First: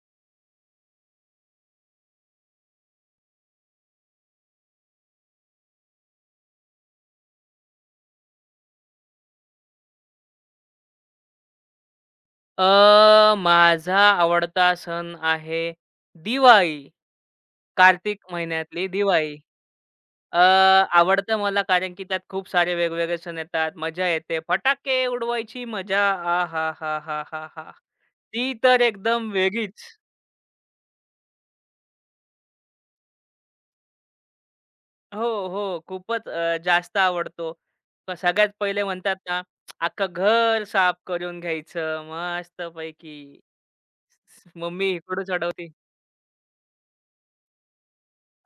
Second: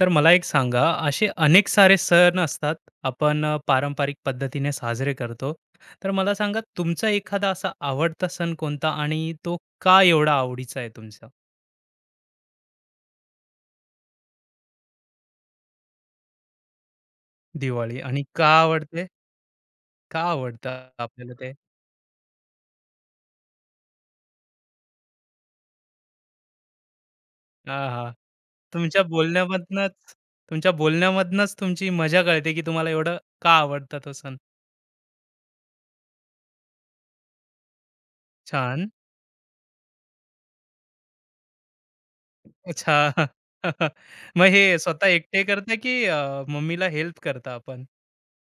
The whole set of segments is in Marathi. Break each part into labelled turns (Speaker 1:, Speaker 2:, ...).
Speaker 1: तर मला एक सांगा, असे अनेक सारे सण असतात, आपण पारंपरिक पद्धतीने साजरे करतो. तर मला सांगा, तुमचा एखादा असा आवडता सण कोणता आणि तो का एवढा आवडीचा आहे तुमचा?
Speaker 2: माझा आवडता सण आहे दिवाळी.
Speaker 1: दिवाळी आणि
Speaker 2: कार्तिक
Speaker 1: का
Speaker 2: महिन्यातली
Speaker 1: आवडते?
Speaker 2: दिवाळी.
Speaker 1: का
Speaker 2: अ,
Speaker 1: आवडतं आपल्याला
Speaker 2: आवडतं
Speaker 1: ते?
Speaker 2: मला कारण की त्यात खूप सारे वेगवेगळे सण येतात. मजा येते. फटाके उडवायची मजा आहाहाहाहाहा!
Speaker 1: हां, हां.
Speaker 2: ती तर
Speaker 1: तुमच्या
Speaker 2: एकदम वेगळीच.
Speaker 1: बोलण्यामधनंच तुमच्या बोलण्यामधनंच तुमची मजा कळते, की तुम्हाला एवढं का आवडतं तो सण?
Speaker 2: हो, हो. खूपच जास्त आवडतो. सगळ्यात पहिले
Speaker 1: छान.
Speaker 2: म्हणतात ना, अख्खं घर साफ करून घ्यायचं
Speaker 1: अच्छा.
Speaker 2: मस्तपैकी.
Speaker 1: मग हे
Speaker 2: मम्मी
Speaker 1: स्वतः
Speaker 2: इकडून
Speaker 1: एकटे
Speaker 2: चढवते.
Speaker 1: करता, की मम्मीला हेल्प करता आपण?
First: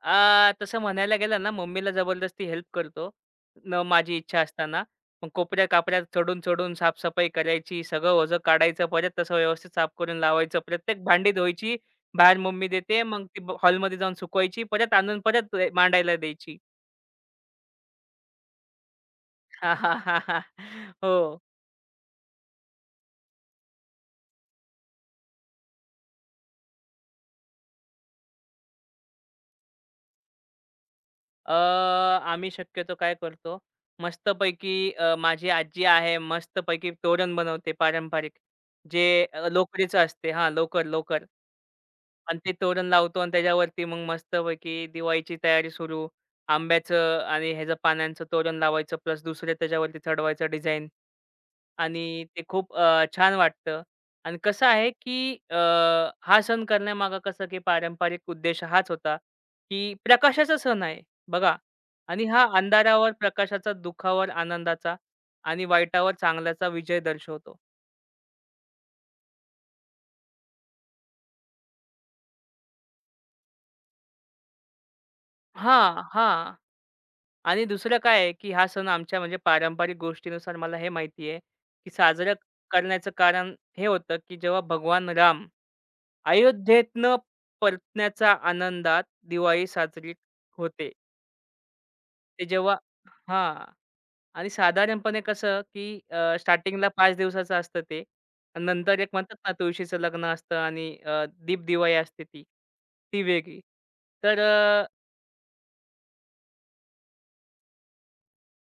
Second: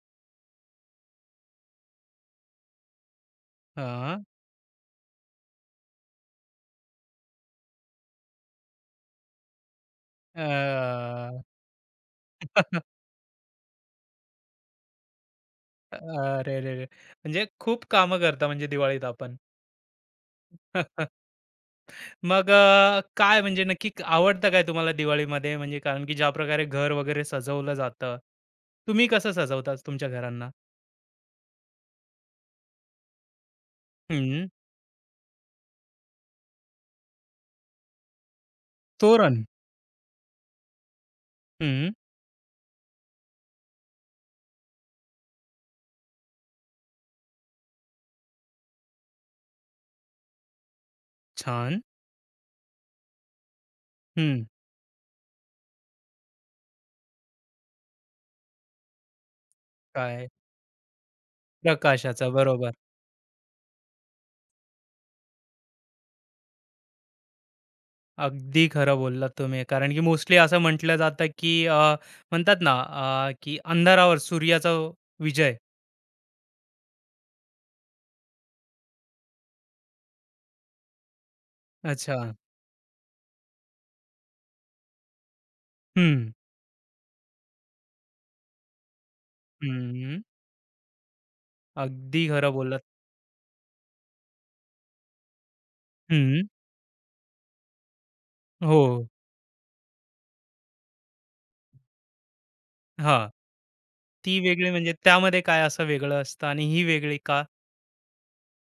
Speaker 2: तसं म्हणायला गेलं ना, मम्मीला जबरदस्ती हेल्प करतो. न माझी
Speaker 1: हां.
Speaker 2: इच्छा असताना. मग कोपऱ्या-कापऱ्यात चढून-चढून साफसफाई करायची, सगळं ओझं काढायचं, परत तसं व्यवस्थित साफ करून लावायचं. प्रत्येक
Speaker 1: अ,
Speaker 2: भांडी धुवायची, बाहेर मम्मी देते. मग ती हॉलमध्ये जाऊन सुकवायची, परत आणून परत मांडायला द्यायची.
Speaker 1: अरे रे रे! म्हणजे खूप कामं करता म्हणजे दिवाळीत आपण.
Speaker 2: हो.
Speaker 1: मग काय म्हणजे नक्की आवडतं काय तुम्हाला दिवाळीमध्ये? म्हणजे कारण की ज्या प्रकारे घर वगैरे सजवलं जातं, तुम्ही कसं सजवता तुमच्या घरांना?
Speaker 2: अ, आम्ही शक्यतो काय करतो,
Speaker 1: हं.
Speaker 2: मस्तपैकी माझी आजी आहे, मस्तपैकी तोरण बनवते पारंपरिक, जे
Speaker 1: तोरण.
Speaker 2: लोकरीचं असते हां, लोकर, लोकर.
Speaker 1: हं.
Speaker 2: आणि ते तोरण लावतो आणि त्याच्यावरती मग मस्तपैकी दिवाळीची तयारी सुरू. आंब्याचं आणि ह्याचं पानांचं तोरण लावायचं प्लस दुसरे त्याच्यावरती चढवायचं डिझाईन
Speaker 1: छान.
Speaker 2: आणि ते खूप छान वाटतं. आणि
Speaker 1: हं.
Speaker 2: कसं आहे, की हा सण करण्यामागे कसं, की पारंपरिक उद्देश हाच होता, की
Speaker 1: काय?
Speaker 2: प्रकाशाचा सण आहे बघा आणि
Speaker 1: प्रकाशाचं.
Speaker 2: हा
Speaker 1: बरोबर.
Speaker 2: अंधारावर प्रकाशाचा, दुःखावर आनंदाचा आणि वाईटावर चांगल्याचा विजय दर्शवतो.
Speaker 1: अगदी खरं बोललात तुम्ही. कारण की मोस्टली असं म्हटलं जातं की म्हणतात ना की अंधारावर सूर्याचा विजय.
Speaker 2: हां, हां. आणि दुसरं काय आहे, की हा सण आमच्या म्हणजे पारंपरिक गोष्टीनुसार मला हे माहिती आहे, की
Speaker 1: अच्छा.
Speaker 2: साजरं करण्याचं कारण हे होतं, की जेव्हा भगवान राम
Speaker 1: हं.
Speaker 2: अयोध्येतनं परतण्याच्या आनंदात दिवाळी साजरी
Speaker 1: हं.
Speaker 2: होते.
Speaker 1: अगदी
Speaker 2: ते
Speaker 1: खरं
Speaker 2: जेव्हा
Speaker 1: बोललात.
Speaker 2: हां. आणि साधारणपणे कसं, की
Speaker 1: हं.
Speaker 2: स्टार्टिंगला 5 दिवसाचं असतं ते. आणि नंतर
Speaker 1: हो.
Speaker 2: एक म्हणतात ना, तुळशीचं लग्न असतं आणि दीपदिवाळी असते ती,
Speaker 1: हा,
Speaker 2: ती वेगळी. तर
Speaker 1: ती वेगळी म्हणजे त्यामध्ये काय असं वेगळं असतं आणि ही वेगळी का?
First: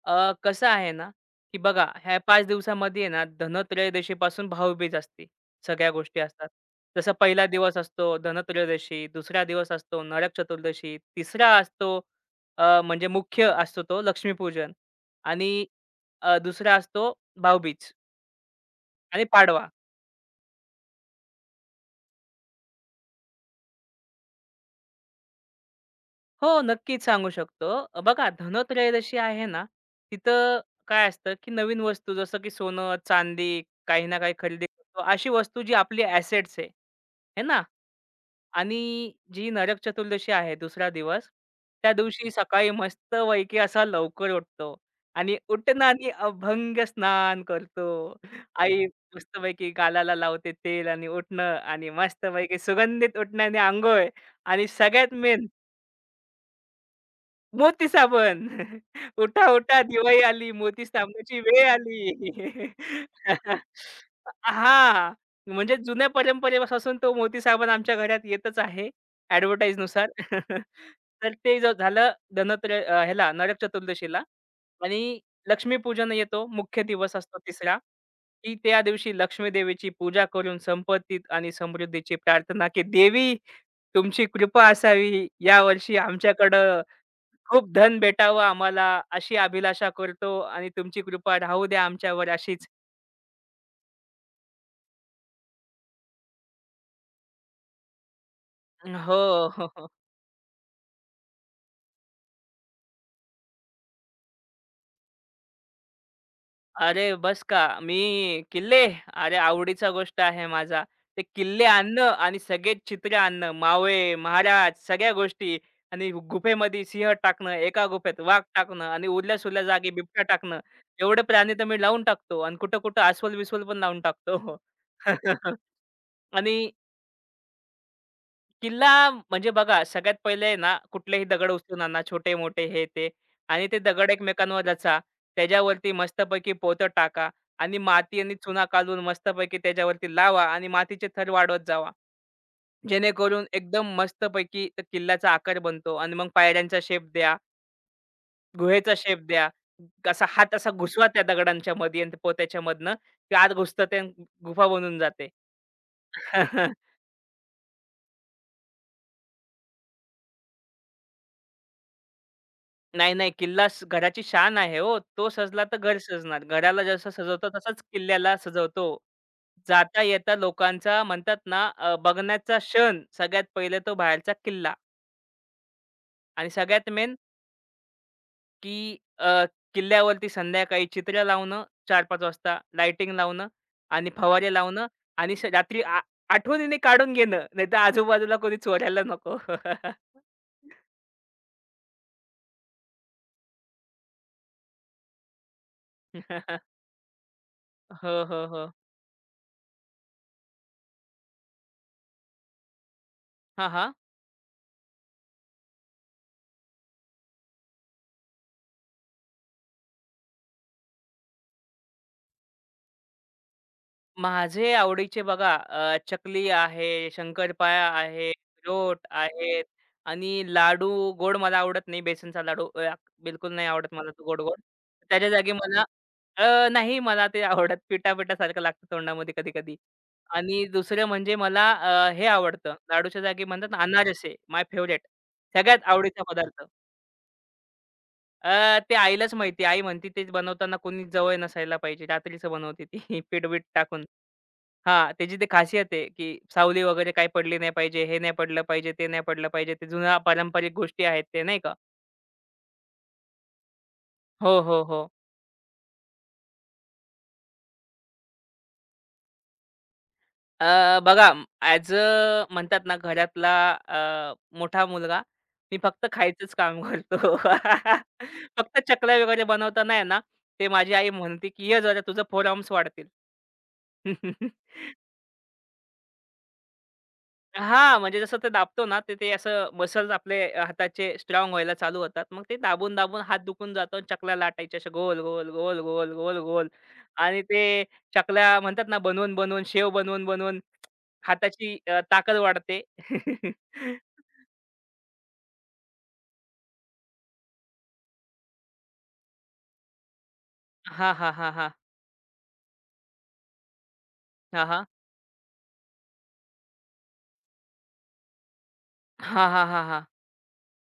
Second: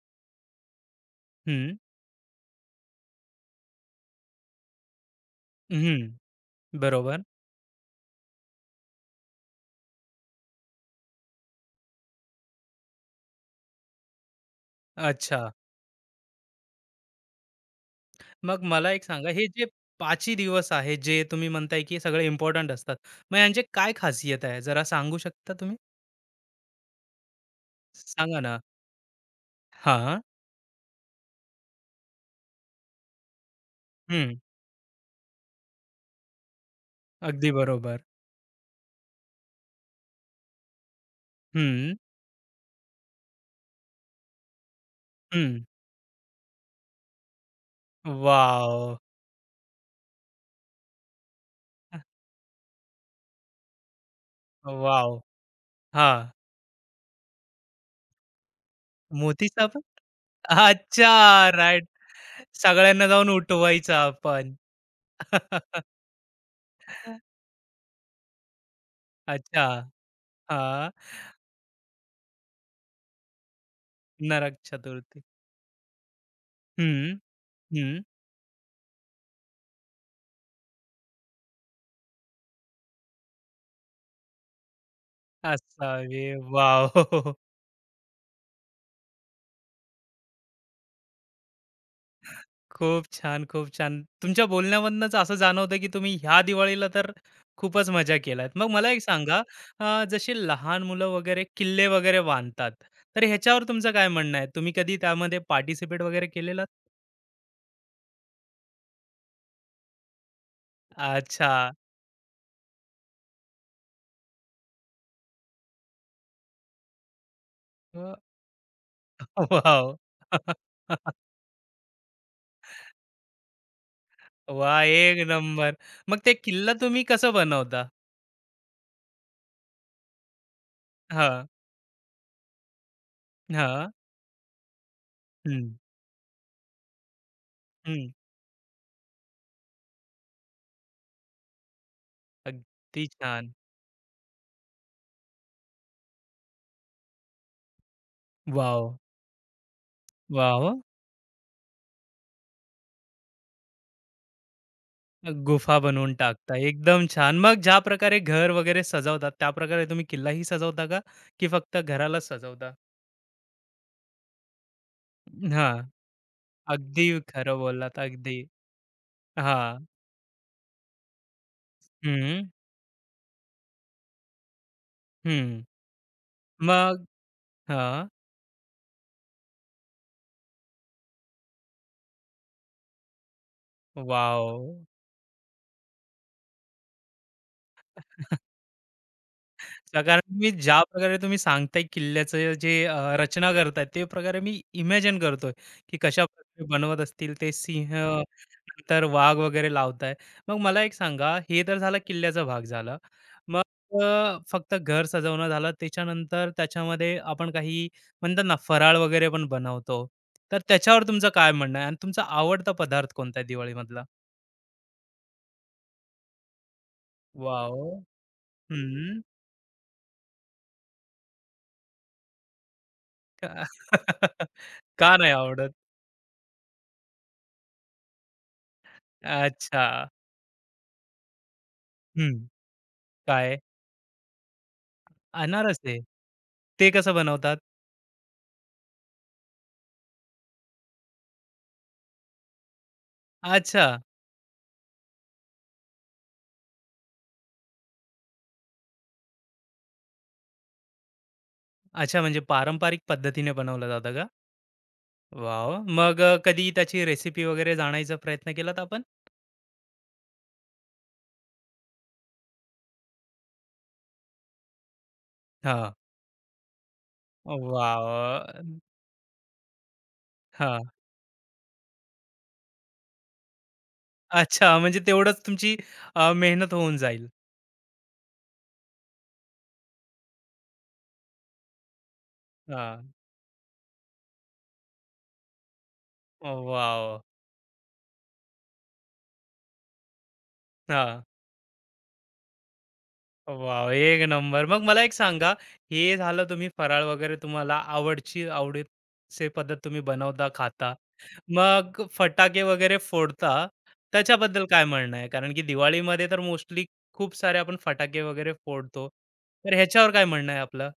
Speaker 2: कसं आहे ना, की
Speaker 1: हं.
Speaker 2: बघा ह्या 5 दिवसामध्ये आहे ना, धनत्रयोदशीपासून भाऊबीज असते. सगळ्या
Speaker 1: हं.
Speaker 2: गोष्टी असतात. जसं
Speaker 1: बरोबर.
Speaker 2: पहिला दिवस असतो धनत्रयोदशी, दुसरा दिवस असतो नरक चतुर्दशी, तिसरा असतो म्हणजे मुख्य असतो तो लक्ष्मीपूजन
Speaker 1: अच्छा.
Speaker 2: आणि दुसरा असतो भाऊबीज
Speaker 1: मग मला एक
Speaker 2: आणि
Speaker 1: सांगा हे जे
Speaker 2: पाडवा.
Speaker 1: 5ही दिवस आहे जे तुम्ही म्हणताय की सगळे इम्पोर्टंट असतात. मग यांचे काय खासियत आहे? जरा सांगू शकता तुम्ही?
Speaker 2: हो, नक्कीच सांगू शकतो. बघा
Speaker 1: सांगा ना.
Speaker 2: धनत्रयोदशी आहे ना,
Speaker 1: हां.
Speaker 2: तिथं काय असतं, की नवीन वस्तू जसं की सोनं, चांदी काही ना काही
Speaker 1: हं.
Speaker 2: खरेदी करतो. अशी वस्तू जी आपली ॲसेट्स आहे. आहे
Speaker 1: अगदी
Speaker 2: ना?
Speaker 1: बरोबर.
Speaker 2: आणि जी नरक चतुर्दशी आहे दुसरा दिवस, त्या
Speaker 1: हं.
Speaker 2: दिवशी सकाळी मस्तपैकी असा लवकर उठतो आणि
Speaker 1: हं.
Speaker 2: उठताना अभंग स्नान करतो. आई
Speaker 1: वॉव!
Speaker 2: मस्तपैकी गालाला लावते तेल आणि उठणं आणि मस्तपैकी सुगंधित उठण्याने अंघोळ आणि
Speaker 1: वॉव!
Speaker 2: सगळ्यात मेन
Speaker 1: हां.
Speaker 2: मोती साबण. उठा,
Speaker 1: मोतीचा पण?
Speaker 2: उठा दिवाळी आली, मोती
Speaker 1: अच्छा.
Speaker 2: साबणाची वेळ
Speaker 1: राइट.
Speaker 2: आली.
Speaker 1: सगळ्यांना जाऊन उठवायचा आपण.
Speaker 2: हां, म्हणजे जुन्या परंपरेपासून तो मोती साबण आमच्या घरात येतच आहे
Speaker 1: अच्छा.
Speaker 2: एडव्हर्टाइजनुसार.
Speaker 1: हां.
Speaker 2: तर ते झालं ह्याला नरक चतुर्दशीला
Speaker 1: नरक
Speaker 2: आणि
Speaker 1: चतुर्थी.
Speaker 2: लक्ष्मीपूजन येतो. मुख्य दिवस
Speaker 1: हं,
Speaker 2: असतो तिसरा,
Speaker 1: हं.
Speaker 2: की त्या दिवशी लक्ष्मीदेवीची पूजा करून संपत्तीत आणि समृद्धीची प्रार्थना, की "देवी तुमची कृपा असावी यावर्षी
Speaker 1: असावे.
Speaker 2: आमच्याकडं."
Speaker 1: वॉव!
Speaker 2: खूप धन भेटावं आम्हाला अशी अभिलाषा करतो आणि तुमची कृपा राहू द्या आमच्यावर अशीच.
Speaker 1: खूप छान, खूप छान. तुमच्या बोलण्यामधूनच असं जाणवतं, की तुम्ही ह्या दिवाळीला तर खूपच मजा केलात. मग मला एक
Speaker 2: हो,
Speaker 1: सांगा,
Speaker 2: हो, हो.
Speaker 1: जसे लहान मुलं वगैरे किल्ले वगैरे बांधतात, तर ह्याच्यावर तुमचं काय म्हणणं आहे? तुम्ही कधी त्यामध्ये पार्टिसिपेट वगैरे केलेलात?
Speaker 2: अरे बस का, मी किल्ले, अरे आवडीचा गोष्ट आहे माझा. ते
Speaker 1: अच्छा.
Speaker 2: किल्ले आणणं आणि सगळेच चित्र आणणं, मावळे, महाराज सगळ्या गोष्टी आणि गुफेमध्ये सिंह टाकणं, एका
Speaker 1: अ,
Speaker 2: गुफेत वाघ टाकणं आणि उरल्या-सुरल्या जागी
Speaker 1: वॉव!
Speaker 2: बिबट्या टाकणं.
Speaker 1: वाह!
Speaker 2: एवढे प्राणी तर मी लावून टाकतो आणि कुठं-कुठं अस्वल-बिस्वल पण लावून टाकतो.
Speaker 1: एक नंबर. मग ते
Speaker 2: आणि
Speaker 1: किल्ला तुम्ही कसं बनवता?
Speaker 2: किल्ला म्हणजे बघा, सगळ्यात पहिले ना कुठलेही
Speaker 1: हां,
Speaker 2: दगड उचलून आणा, छोटे-मोठे, हे ते आणि ते
Speaker 1: हां.
Speaker 2: दगड एकमेकांवर रचा.
Speaker 1: हं,
Speaker 2: त्याच्यावरती मस्तपैकी पोतं टाका आणि
Speaker 1: हं.
Speaker 2: माती आणि चुना काढून मस्तपैकी त्याच्यावरती लावा आणि मातीचे थर वाढवत जावा.
Speaker 1: अगदी
Speaker 2: जेणेकरून
Speaker 1: छान.
Speaker 2: एकदम मस्तपैकी त्या किल्ल्याचा आकार बनतो आणि मग पायऱ्यांचा शेप द्या, गुहेचा
Speaker 1: वॉव!
Speaker 2: शेप द्या. असा हात असा
Speaker 1: वाह!
Speaker 2: घुसवा त्या दगडांच्या मध्ये आणि त्या पोत्याच्या मधनं, ते आत घुसतं ते गुफा बनून जाते.
Speaker 1: गुफा बनवून टाकता. एकदम छान. मग ज्या प्रकारे घर वगैरे सजवतात, त्याप्रकारे तुम्ही किल्लाही सजवता का? की फक्त घरालाच सजवता?
Speaker 2: नाही, नाही. किल्ला घराची शान आहे हो. तो सजला
Speaker 1: हां.
Speaker 2: तर घर सजणार. घराला
Speaker 1: अगदी
Speaker 2: जसं सजवतो
Speaker 1: खरं
Speaker 2: तसंच
Speaker 1: बोललात.
Speaker 2: किल्ल्याला
Speaker 1: अगदी.
Speaker 2: सजवतो.
Speaker 1: हां.
Speaker 2: जाता येता लोकांचा म्हणतात ना
Speaker 1: हं,
Speaker 2: बघण्याचा क्षण सगळ्यात पहिले तो बाहेरचा किल्ला
Speaker 1: हं.
Speaker 2: आणि सगळ्यात
Speaker 1: मग
Speaker 2: मेन
Speaker 1: हां.
Speaker 2: की किल्ल्यावरती संध्याकाळी चित्र लावणं 4-5 वाजता लाइटिंग लावणं आणि फवारे
Speaker 1: वॉव!
Speaker 2: लावणं आणि रात्री आठवणीने काढून घेणं. नाहीतर आजूबाजूला कोणी चोरायला नको.
Speaker 1: कारण मी ज्या प्रकारे तुम्ही सांगताय किल्ल्याचं जे रचना करताय ते प्रकारे मी इमॅजिन करतोय, की कशा प्रकारे बनवत असतील ते सिंह,
Speaker 2: हो, हो, हो.
Speaker 1: नंतर वाघ वगैरे लावताय. मग मला एक सांगा, हे तर झाला किल्ल्याचा भाग झाला. मग
Speaker 2: हां, हां.
Speaker 1: फक्त घर सजवणं झालं, त्याच्यानंतर त्याच्यामध्ये आपण काही म्हणतात ना फराळ वगैरे पण बनवतो. तर त्याच्यावर तुमचं काय म्हणणं आहे आणि तुमचा आवडता पदार्थ कोणता आहे दिवाळीमधला?
Speaker 2: माझे आवडीचे बघा चकली आहे,
Speaker 1: वॉव!
Speaker 2: शंकरपाळ्या आहे, रोट
Speaker 1: हं.
Speaker 2: आहेत आणि लाडू गोड मला आवडत नाही. बेसनचा लाडू बिलकुल नाही आवडत मला तो गोड-गोड.
Speaker 1: का
Speaker 2: त्याच्या
Speaker 1: नाही
Speaker 2: जागी
Speaker 1: आवडत?
Speaker 2: मला नाही मला ते आवडत पिठा-पिठासारखं लागतं तोंडामध्ये कधी-कधी.
Speaker 1: अच्छा.
Speaker 2: आणि दुसरं म्हणजे मला हे
Speaker 1: हं,
Speaker 2: आवडतं लाडूच्या जागी
Speaker 1: काय?
Speaker 2: म्हणतात ना अनारसे माय फेव्हरेट.
Speaker 1: अनारस
Speaker 2: सगळ्यात
Speaker 1: आहे.
Speaker 2: आवडीचा पदार्थ.
Speaker 1: ते कसं बनवतात?
Speaker 2: ते आईलाच माहिती. आई म्हणते ते बनवताना कोणी जवळ नसायला पाहिजे. रात्रीचं बनवते ती पीठ-बीठ
Speaker 1: अच्छा,
Speaker 2: टाकून. हां, त्याची ती खासियत आहे, की सावली वगैरे काही पडली नाही पाहिजे, हे नाही पडलं पाहिजे, ते नाही पडलं पाहिजे. ते जुन्या पारंपरिक गोष्टी आहेत ते नाही का.
Speaker 1: अच्छा म्हणजे पारंपरिक पद्धतीने बनवलं जातं का?
Speaker 2: हो, हो, हो.
Speaker 1: वाव मग कधी त्याची रेसिपी वगैरे जाणायचा प्रयत्न केलात आपण?
Speaker 2: बघा ॲज म्हणतात ना घरातला अ, मोठा मुलगा, मी
Speaker 1: हां.
Speaker 2: फक्त खायचंच काम करतो.
Speaker 1: वाव
Speaker 2: फक्त चकल्या वगैरे बनवताना आहे ना, ते माझी आई म्हणते, की "ये जरा तुझं 4 आर्म्स वाढतील."
Speaker 1: अच्छा म्हणजे तेवढंच तुमची मेहनत होऊन जाईल.
Speaker 2: हां, म्हणजे जसं ते दाबतो ना, तर ते असं मसल्स आपले हाताचे स्ट्राँग व्हायला चालू होतात. मग ते
Speaker 1: हां.
Speaker 2: दाबून-दाबून हात दुखून जातो आणि चकल्या लाटायच्या अशा गोल-गोल, गोल-गोल, गोल-गोल
Speaker 1: वाव
Speaker 2: आणि ते चकल्या म्हणतात ना, बनवून-बनवून, शेव बनवून-बनवून
Speaker 1: हां.
Speaker 2: हाताची ताकद वाढते.
Speaker 1: वॉव! एक नंबर. मग मला एक सांगा, हे झालं तुम्ही फराळ वगैरे तुम्हाला आवडीची पद्धत तुम्ही बनवता, खाता.
Speaker 2: हां, हां, हां, हां.
Speaker 1: मग फटाके वगैरे फोडता, त्याच्याबद्दल
Speaker 2: हां,
Speaker 1: काय
Speaker 2: हां.
Speaker 1: म्हणणं आहे? कारण की दिवाळीमध्ये तर मोस्टली खूप सारे आपण फटाके वगैरे फोडतो.
Speaker 2: हां, हां,
Speaker 1: तर
Speaker 2: हां, हां.
Speaker 1: ह्याच्यावर काय म्हणणं आहे आपलं?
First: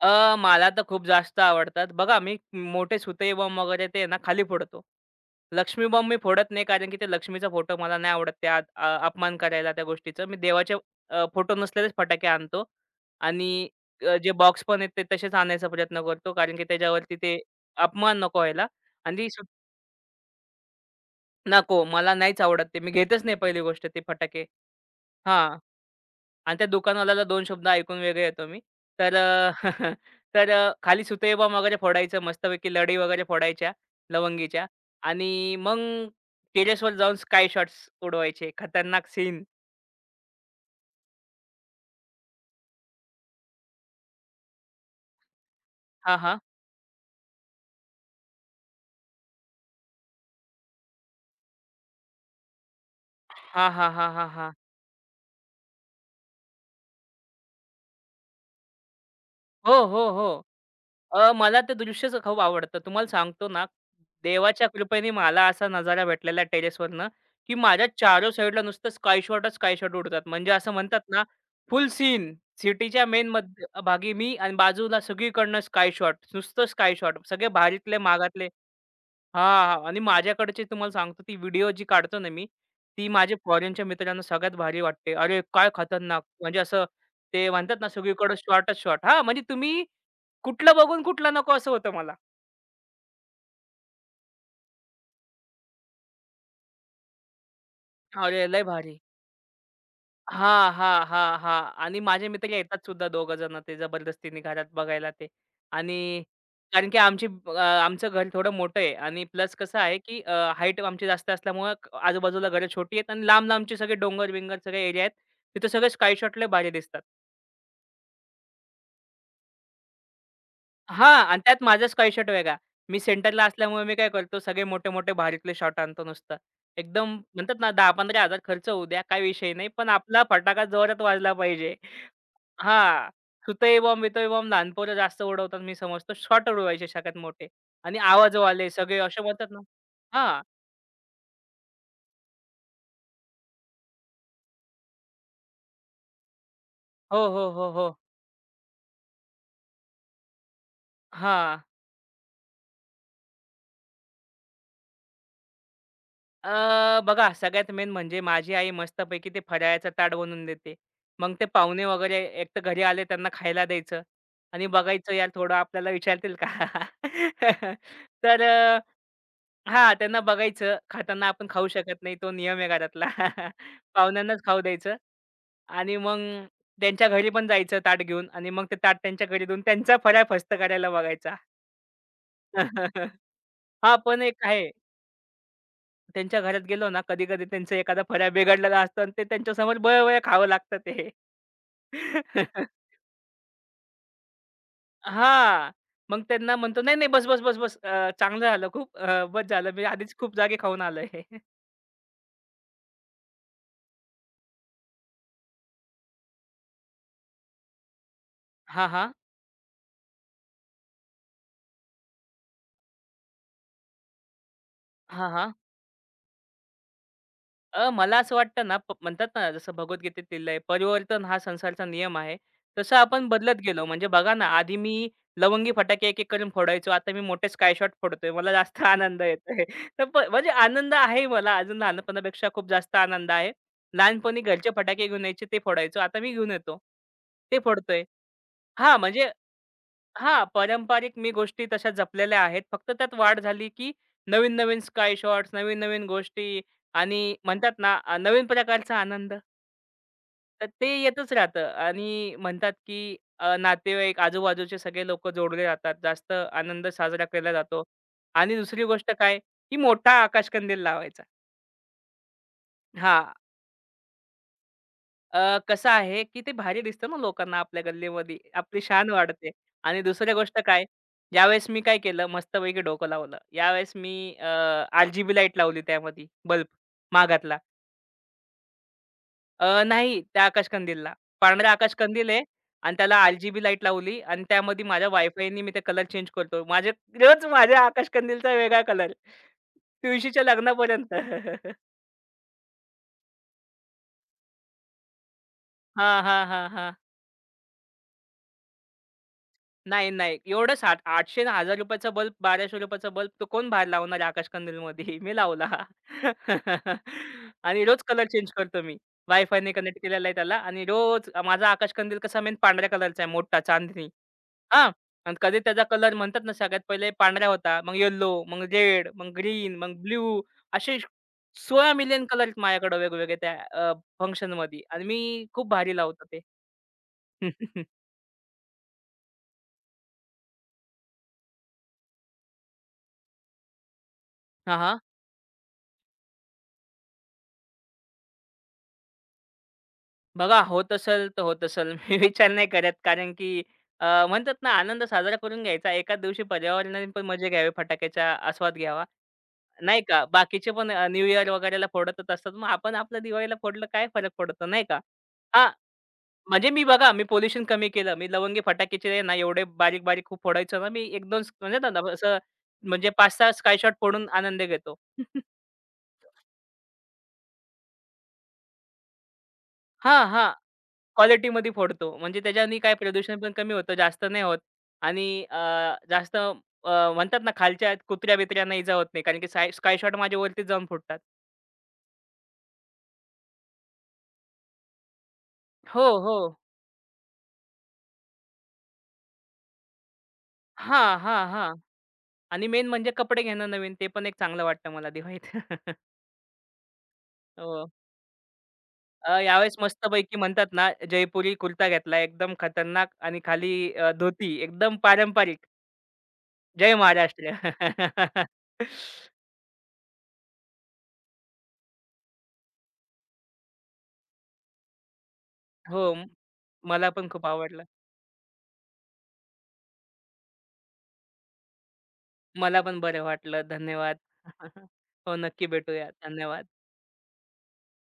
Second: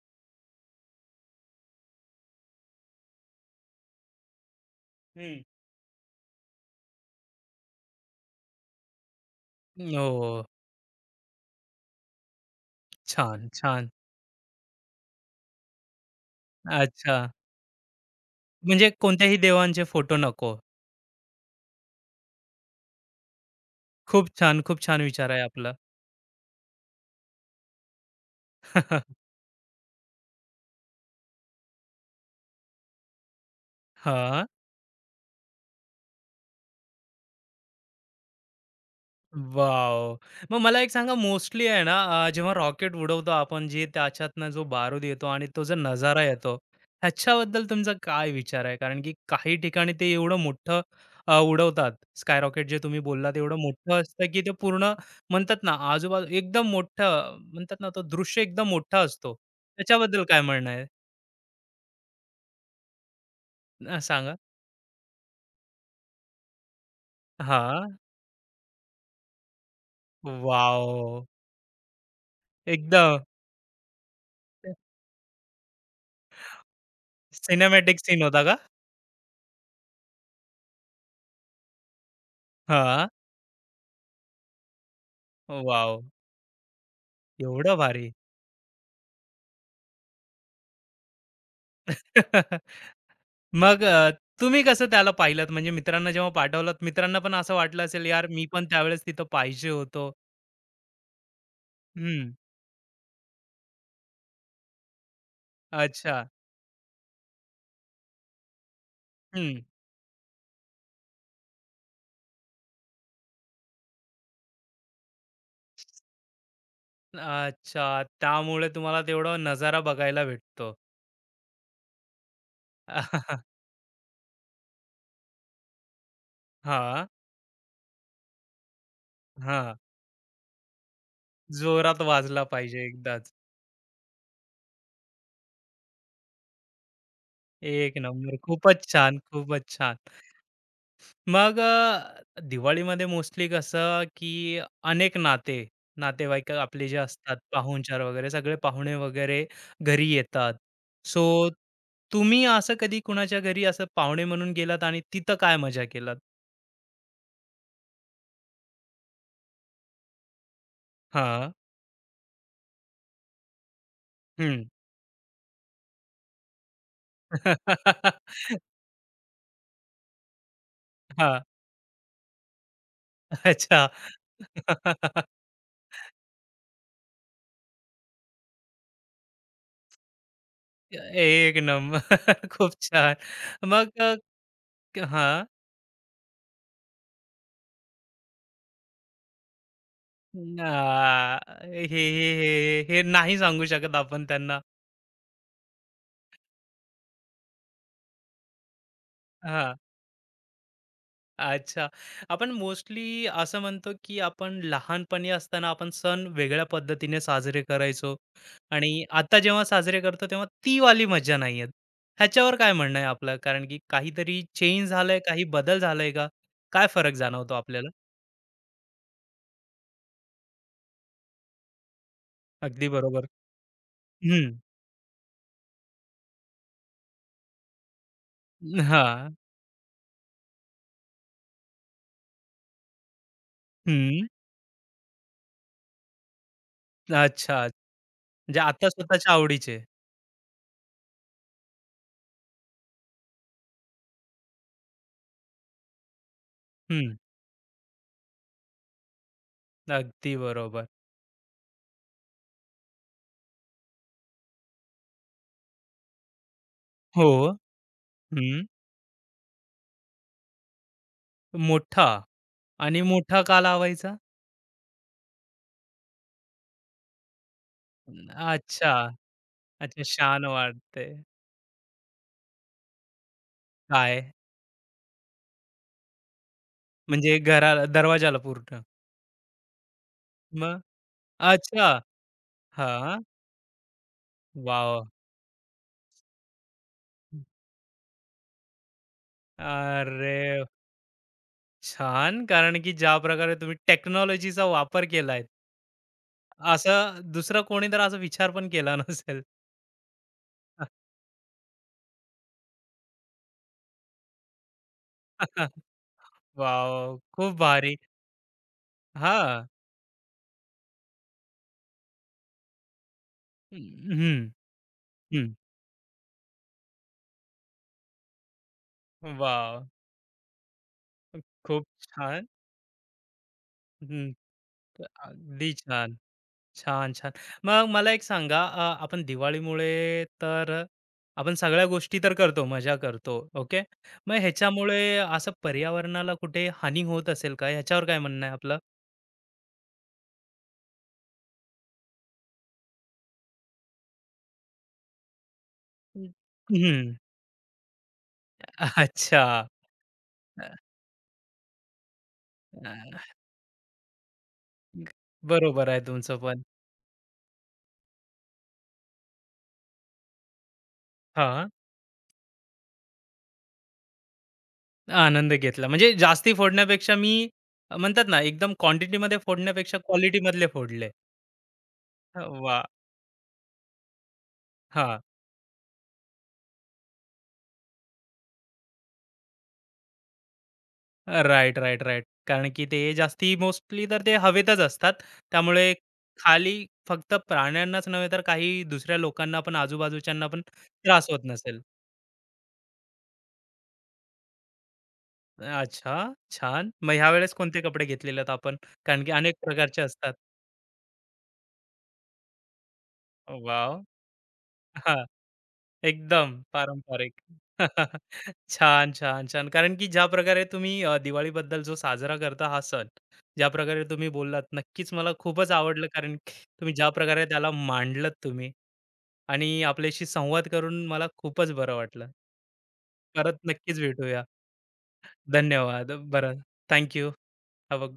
Speaker 2: मला तर खूप जास्त आवडतात. बघा मी मोठे सुतई बॉम्ब वगैरे ते ना खाली फोडतो.
Speaker 1: हं.
Speaker 2: लक्ष्मी बॉम्ब मी फोडत नाही कारण की ते लक्ष्मीचा फोटो मला नाही आवडत त्या अपमान करायला त्या गोष्टीचं.
Speaker 1: हो.
Speaker 2: मी देवाचे फोटो नसलेलेच फटाके आणतो
Speaker 1: छान,
Speaker 2: आणि
Speaker 1: छान.
Speaker 2: जे बॉक्स पण आहेत ते तसेच आणायचा प्रयत्न करतो कारण की
Speaker 1: अच्छा.
Speaker 2: त्याच्यावरती ते अपमान नको व्हायला
Speaker 1: म्हणजे
Speaker 2: आणि
Speaker 1: कोणत्याही देवांचे फोटो नको.
Speaker 2: नको मला नाहीच आवडत ते. मी घेतच नाही पहिली गोष्ट ते
Speaker 1: खूप
Speaker 2: फटाके.
Speaker 1: छान, खूप छान विचार आहे
Speaker 2: हां.
Speaker 1: आपला.
Speaker 2: आणि त्या दुकानवाल्याला दोन शब्द ऐकून वेगळे येतो मी. तर तर खाली सुतैवाम वगैरे फोडायचं मस्तपैकी लढी वगैरे फोडायच्या
Speaker 1: हां.
Speaker 2: लवंगीच्या आणि मग टेरेसवर जाऊन स्काय शॉट्स उडवायचे. खतरनाक सीन.
Speaker 1: वॉव! मग मला एक सांगा मोस्टली आहे ना जेव्हा रॉकेट उडवतो आपण जे त्याच्यातनं जो बारूद येतो आणि तो जो
Speaker 2: हां,
Speaker 1: नजारा
Speaker 2: हां.
Speaker 1: येतो, ह्याच्याबद्दल तुमचा काय विचार आहे? कारण की काही ठिकाणी ते एवढं मोठं उडवतात. स्काय रॉकेट जे तुम्ही बोललात एवढं
Speaker 2: हां, हां,
Speaker 1: मोठं
Speaker 2: हां,
Speaker 1: असतं,
Speaker 2: हां,
Speaker 1: की ते
Speaker 2: हां.
Speaker 1: पूर्ण म्हणतात ना आजूबाजू एकदम मोठं म्हणतात ना तो दृश्य एकदम मोठा असतो.
Speaker 2: हो, हो,
Speaker 1: त्याच्याबद्दल काय
Speaker 2: हो.
Speaker 1: म्हणणं आहे?
Speaker 2: मला ते दृश्यच खूप आवडतं. तुम्हाला सांगतो ना,
Speaker 1: सांगा?
Speaker 2: देवाच्या कृपेने मला असा नजारा भेटलेला टेरेसवरनं, की माझ्या
Speaker 1: हां.
Speaker 2: चारो साइडला नुसतं स्काय शॉटच स्काय शॉट उडतात. म्हणजे असं म्हणतात ना,
Speaker 1: वॉव!
Speaker 2: फुल सीन. सिटीच्या
Speaker 1: एकदम
Speaker 2: मेन मध्य भागी मी आणि बाजूला सगळीकडनं स्काय शॉट. नुसतं स्काय शॉट. सगळे भारीतले,
Speaker 1: सिनेमॅटिक सीन होता
Speaker 2: मागातले
Speaker 1: का?
Speaker 2: हां, हां. आणि माझ्याकडची तुम्हाला सांगतो ती व्हिडिओ जी काढतो ना मी,
Speaker 1: हां.
Speaker 2: ती माझ्या फॉरेनच्या मित्रांना सगळ्यात भारी वाटते. अरे, काय
Speaker 1: वॉव!
Speaker 2: खतरनाक! म्हणजे असं ते
Speaker 1: एवढं
Speaker 2: म्हणतात ना
Speaker 1: भारी.
Speaker 2: सगळीकडे शॉटच शॉट. हां, म्हणजे तुम्ही कुठलं बघून कुठलं नको असं होतं मला.
Speaker 1: मग तुम्ही कसं त्याला पाहिलात? म्हणजे मित्रांना जेव्हा पाठवलात, मित्रांना पण असं वाटलं असेल, "यार, मी
Speaker 2: अरे, लय
Speaker 1: पण
Speaker 2: भारी!
Speaker 1: त्यावेळेस तिथं पाहिजे होतो."
Speaker 2: हां, हां, हां, हां. आणि माझे
Speaker 1: हं.
Speaker 2: मित्र येतात सुद्धा दोघं जण ते जबरदस्तीने घरात बघायला ते. आणि
Speaker 1: अच्छा.
Speaker 2: कारण की आमची आमचं घर थोडं मोठं आहे आणि प्लस
Speaker 1: हं.
Speaker 2: कसं आहे की हाईट आमची जास्त असल्यामुळं आजूबाजूला घरं छोटी आहेत आणि लांब-लांबचे सगळे डोंगर-बिंगर सगळे एरिया आहेत. तिथे सगळे स्काय शॉट भारी दिसतात.
Speaker 1: अच्छा. त्यामुळे तुम्हाला तेवढा नजारा बघायला भेटतो.
Speaker 2: हां. आणि त्यात माझा स्काय शॉट वेगळा. मी सेंटरला असल्यामुळे मी काय करतो सगळे मोठे-मोठे भारीतले शॉट आणतो नुसतं.
Speaker 1: हां,
Speaker 2: एकदम म्हणतात ना 10,000-15,000 खर्च होऊ द्या, काही विषय नाही.
Speaker 1: हां.
Speaker 2: पण आपला फटाका जोरात वाजला पाहिजे.
Speaker 1: जोरात वाजला पाहिजे
Speaker 2: हां.
Speaker 1: एकदाच.
Speaker 2: सुतई बॉम्ब, बितई बॉम्ब लहान पोरं जास्त उडवतात मी समजतो. शॉट उडवायचे सगळ्यात मोठे
Speaker 1: एक
Speaker 2: आणि
Speaker 1: नंबर.
Speaker 2: आवाजवाले
Speaker 1: खूपच
Speaker 2: सगळे
Speaker 1: छान,
Speaker 2: असे म्हणतात ना
Speaker 1: खूपच छान.
Speaker 2: हां.
Speaker 1: मग दिवाळीमध्ये मोस्टली कसं की अनेक नातेवाईक आपले जे
Speaker 2: हो,
Speaker 1: असतात
Speaker 2: हो, हो, हो.
Speaker 1: पाहुणचार वगैरे सगळे पाहुणे वगैरे घरी येतात, सो
Speaker 2: हां.
Speaker 1: तुम्ही असं कधी कुणाच्या घरी असं पाहुणे म्हणून गेलात आणि तिथं काय मजा केलात?
Speaker 2: बघा सगळ्यात मेन म्हणजे माझी आई मस्तपैकी ते फराळाचं ताट बनवून देते. मग ते
Speaker 1: हा.
Speaker 2: पाहुणे वगैरे एक तर घरी आले त्यांना खायला द्यायचं
Speaker 1: हम्म.
Speaker 2: आणि बघायचं यार थोडं आपल्याला विचारतील का? तर हां, त्यांना बघायचं. खाताना
Speaker 1: हा.
Speaker 2: आपण खाऊ शकत नाही तो नियम आहे घरातला.
Speaker 1: अच्छा.
Speaker 2: पाहुण्यांनाच खाऊ द्यायचं आणि मग त्यांच्या घरी पण जायचं ताट घेऊन आणि मग ते ताट त्यांच्या घरी देऊन त्यांचा फराळ फस्त करायला बघायचा.
Speaker 1: एक नंबर. खूप छान. मग
Speaker 2: हां, पण एक आहे
Speaker 1: हा
Speaker 2: त्यांच्या घरात गेलो ना, कधी-कधी त्यांचा एखादा फराळ बिघडलेला असतो आणि ते त्यांच्यासमोर बळं-बळं खावं
Speaker 1: ना,
Speaker 2: लागतं ते.
Speaker 1: हे हे हे हे नाही सांगू शकत आपण त्यांना.
Speaker 2: हां. मग त्यांना म्हणतो, "नाही, नाही, बस, बस, बस, बस. चांगलं झालं खूप. बस झालं. मी आधीच खूप जागे खाऊन आलोय."
Speaker 1: अच्छा. आपण मोस्टली असं म्हणतो, की आपण लहानपणी असताना आपण सण वेगळ्या पद्धतीने साजरे करायचो
Speaker 2: हां,
Speaker 1: आणि
Speaker 2: हां.
Speaker 1: आता जेव्हा साजरे करतो तेव्हा ती वाली मजा नाही येत. ह्याच्यावर काय म्हणणं आहे आपलं? कारण की काहीतरी चेंज झालंय,
Speaker 2: हां,
Speaker 1: काही
Speaker 2: हां.
Speaker 1: बदल झालाय का? काय फरक जाणवतो आपल्याला?
Speaker 2: मला असं वाटतं ना, म्हणतात ना, जसं भगवद्गीतेत लिहिलंय, परिवर्तन हा संसारचा नियम आहे.
Speaker 1: अगदी
Speaker 2: तसं
Speaker 1: बरोबर.
Speaker 2: आपण बदलत गेलो. म्हणजे बघा ना,
Speaker 1: हं.
Speaker 2: आधी मी लवंगी फटाके एक-एक करून फोडायचो. आता मी मोठे स्काय शॉट फोडतोय. मला जास्त आनंद
Speaker 1: हां.
Speaker 2: येतोय. तर म्हणजे आनंद आहे मला अजून लहानपणापेक्षा खूप जास्त आनंद आहे.
Speaker 1: हं.
Speaker 2: लहानपणी घरचे फटाके घेऊन यायचे ते फोडायचो. आता मी घेऊन येतो. ते
Speaker 1: अच्छा.
Speaker 2: फोडतोय.
Speaker 1: म्हणजे आता
Speaker 2: हां, म्हणजे
Speaker 1: स्वतःच्या आवडीचे.
Speaker 2: हां, पारंपरिक मी गोष्टी तशा जपलेल्या आहेत. फक्त त्यात वाढ झाली, की नवीन-नवीन स्काय शॉट्स, नवीन-नवीन गोष्टी
Speaker 1: हं.
Speaker 2: आणि म्हणतात ना, नवीन प्रकारचा आनंद.
Speaker 1: अगदी
Speaker 2: तर
Speaker 1: बरोबर.
Speaker 2: ते येतच राहतं आणि म्हणतात, की नातेवाईक, आजूबाजूचे सगळे लोकं जोडले जातात. जास्त आनंद साजरा
Speaker 1: हो.
Speaker 2: केला जातो आणि
Speaker 1: हं.
Speaker 2: दुसरी गोष्ट काय, की मोठा आकाशकंदील लावायचा.
Speaker 1: मोठा आणि
Speaker 2: हां.
Speaker 1: मोठा का लावायचा?
Speaker 2: कसं आहे, की ते भारी दिसतं ना लोकांना आपल्या गल्लीमध्ये. आपली
Speaker 1: अच्छा.
Speaker 2: शान वाढते आणि
Speaker 1: अच्छा,
Speaker 2: दुसरी
Speaker 1: शान
Speaker 2: गोष्ट काय,
Speaker 1: वाटते.
Speaker 2: ज्यावेळेस मी काय केलं, मस्तपैकी डोकं लावलं. यावेळेस मी
Speaker 1: काय?
Speaker 2: अ, आर-जी-बी लाईट लावली त्यामध्ये बल्ब
Speaker 1: म्हणजे
Speaker 2: माघातला.
Speaker 1: घराला दरवाजाला पूर्ण?
Speaker 2: नाही त्या
Speaker 1: मग?
Speaker 2: आकाशकंदीलला. पांढरा
Speaker 1: अच्छा.
Speaker 2: आकाशकंदील आहे आणि त्याला
Speaker 1: हां.
Speaker 2: आर लाईट लावली आणि त्यामध्ये
Speaker 1: वॉव!
Speaker 2: माझ्या वायफायनी मी ते कलर चेंज करतो. माझे रोज माझ्या आकाशकंदीलचा वेगळा कलर. तुळशीच्या
Speaker 1: अरे,
Speaker 2: लग्नापर्यंत.
Speaker 1: छान. कारण की ज्या प्रकारे तुम्ही टेक्नॉलॉजीचा वापर केलाय,
Speaker 2: हां, हां, हां, हां.
Speaker 1: असं दुसरा कोणी तर असा विचार पण केला नसेल.
Speaker 2: नाही, नाही. एवढं साठ 800 ना ₹1000 बल्ब, ₹1200 बल्ब तो कोण बाहेर लावणार आकाश कंदीलमध्ये? मी लावला.
Speaker 1: वॉव! खूप
Speaker 2: आणि
Speaker 1: भारी.
Speaker 2: रोज कलर चेंज करतो मी.
Speaker 1: हां.
Speaker 2: वायफायने कनेक्ट केलेला आहे त्याला आणि रोज माझा आकाश कंदील कसा मेन पांढऱ्या कलरचा आहे मोठा
Speaker 1: हं,
Speaker 2: चांदणी.
Speaker 1: हं.
Speaker 2: हां. आणि
Speaker 1: हं.
Speaker 2: कधी त्याचा कलर म्हणतात ना सगळ्यात पहिले पांढरा होता, मग येलो, मग रेड, मग ग्रीन,
Speaker 1: वॉव!
Speaker 2: मग ब्लू असे
Speaker 1: खूप
Speaker 2: 16 मिलियन
Speaker 1: छान.
Speaker 2: कलर माझ्याकडे वेगवेगळे त्या
Speaker 1: हं.
Speaker 2: फंक्शनमध्ये आणि मी खूप
Speaker 1: अगदी
Speaker 2: भारी
Speaker 1: छान.
Speaker 2: लावतो ते.
Speaker 1: छान, छान. मग मला एक सांगा आपण दिवाळीमुळे तर आपण सगळ्या गोष्टी तर करतो, मजा करतो, ओके. मग
Speaker 2: हां, हां.
Speaker 1: ह्याच्यामुळे असं पर्यावरणाला कुठे हानी होत असेल का? ह्याच्यावर काय म्हणणं आहे आपलं?
Speaker 2: बघा होत असेल तर होत असेल. मी विचार नाही करत कारण की म्हणतात ना आनंद साजरा करून घ्यायचा. एकाच
Speaker 1: हं.
Speaker 2: दिवशी पर्यावरणाने पण मजे घ्यावे, फटाक्याचा आस्वाद घ्यावा,
Speaker 1: अच्छा.
Speaker 2: नाही का?
Speaker 1: अ,
Speaker 2: बाकीचे पण न्यू इयर वगैरेला फोडतच असतात. मग
Speaker 1: अ,
Speaker 2: आपण आपल्या दिवाळीला फोडलं काय फरक पडतो, नाही का?
Speaker 1: ग
Speaker 2: हां,
Speaker 1: बरोबर आहे तुमचं पण.
Speaker 2: म्हणजे मी बघा मी पोल्युशन कमी केलं. मी लवंगी फटाक्याचे ना एवढे बारीक-बारीक खूप फोडायचो ना मी 1-2
Speaker 1: हां.
Speaker 2: म्हणजे ना असं म्हणजे 5-6 स्कायशॉट फोडून आनंद घेतो.
Speaker 1: आनंद घेतला. म्हणजे जास्ती फोडण्यापेक्षा मी म्हणतात ना, एकदम क्वांटिटीमध्ये फोडण्यापेक्षा
Speaker 2: हां, हां.
Speaker 1: क्वालिटीमधले फोडले.
Speaker 2: क्वालिटीमध्ये फोडतो. म्हणजे त्याच्याने
Speaker 1: वाह!
Speaker 2: काय प्रदूषण पण कमी होतं, जास्त नाही होत
Speaker 1: हां.
Speaker 2: आणि जास्त म्हणतात ना खालच्या कुत्र्या-बित्र्यांना इजा होत नाही. कारण की स्काय शॉट माझ्या वरतीच जाऊन फुटतात.
Speaker 1: Right, right, right. कारण की ते जास्ती मोस्टली तर ते हवेतच असतात. त्यामुळे
Speaker 2: हो, हो.
Speaker 1: खाली फक्त प्राण्यांनाच नव्हे तर काही दुसऱ्या लोकांना पण, आजूबाजूच्यांना पण
Speaker 2: हां,
Speaker 1: त्रास होत
Speaker 2: हां, हां.
Speaker 1: नसेल.
Speaker 2: आणि मेन म्हणजे कपडे घेणं नवीन ते पण एक चांगलं वाटतं मला दिवाळीत.
Speaker 1: अच्छा, छान. मग ह्यावेळेस कोणते
Speaker 2: हो.
Speaker 1: कपडे घेतलेलेत आपण? कारण की अनेक
Speaker 2: यावेळेस
Speaker 1: प्रकारचे असतात.
Speaker 2: मस्तपैकी म्हणतात ना जयपुरी कुर्ता घेतला एकदम खतरनाक आणि खाली
Speaker 1: वॉव!
Speaker 2: धोती एकदम
Speaker 1: हां,
Speaker 2: पारंपरिक.
Speaker 1: एकदम
Speaker 2: जय
Speaker 1: पारंपरिक.
Speaker 2: महाराष्ट्र.
Speaker 1: छान, छान, छान. कारण की ज्या प्रकारे तुम्ही दिवाळीबद्दल जो साजरा करता हा सण, ज्या प्रकारे तुम्ही बोललात, नक्कीच मला खूपच आवडलं.
Speaker 2: हो.
Speaker 1: कारण की तुम्ही ज्या
Speaker 2: मला पण
Speaker 1: प्रकारे
Speaker 2: खूप
Speaker 1: त्याला
Speaker 2: आवडलं.
Speaker 1: मांडलत तुम्ही आणि आपल्याशी संवाद करून मला खूपच बरं वाटलं.
Speaker 2: मला पण बरं
Speaker 1: परत
Speaker 2: वाटलं.
Speaker 1: नक्कीच
Speaker 2: धन्यवाद.
Speaker 1: भेटूया.
Speaker 2: हो, नक्की
Speaker 1: धन्यवाद.
Speaker 2: भेटूया.
Speaker 1: बरं,
Speaker 2: धन्यवाद.
Speaker 1: Thank have a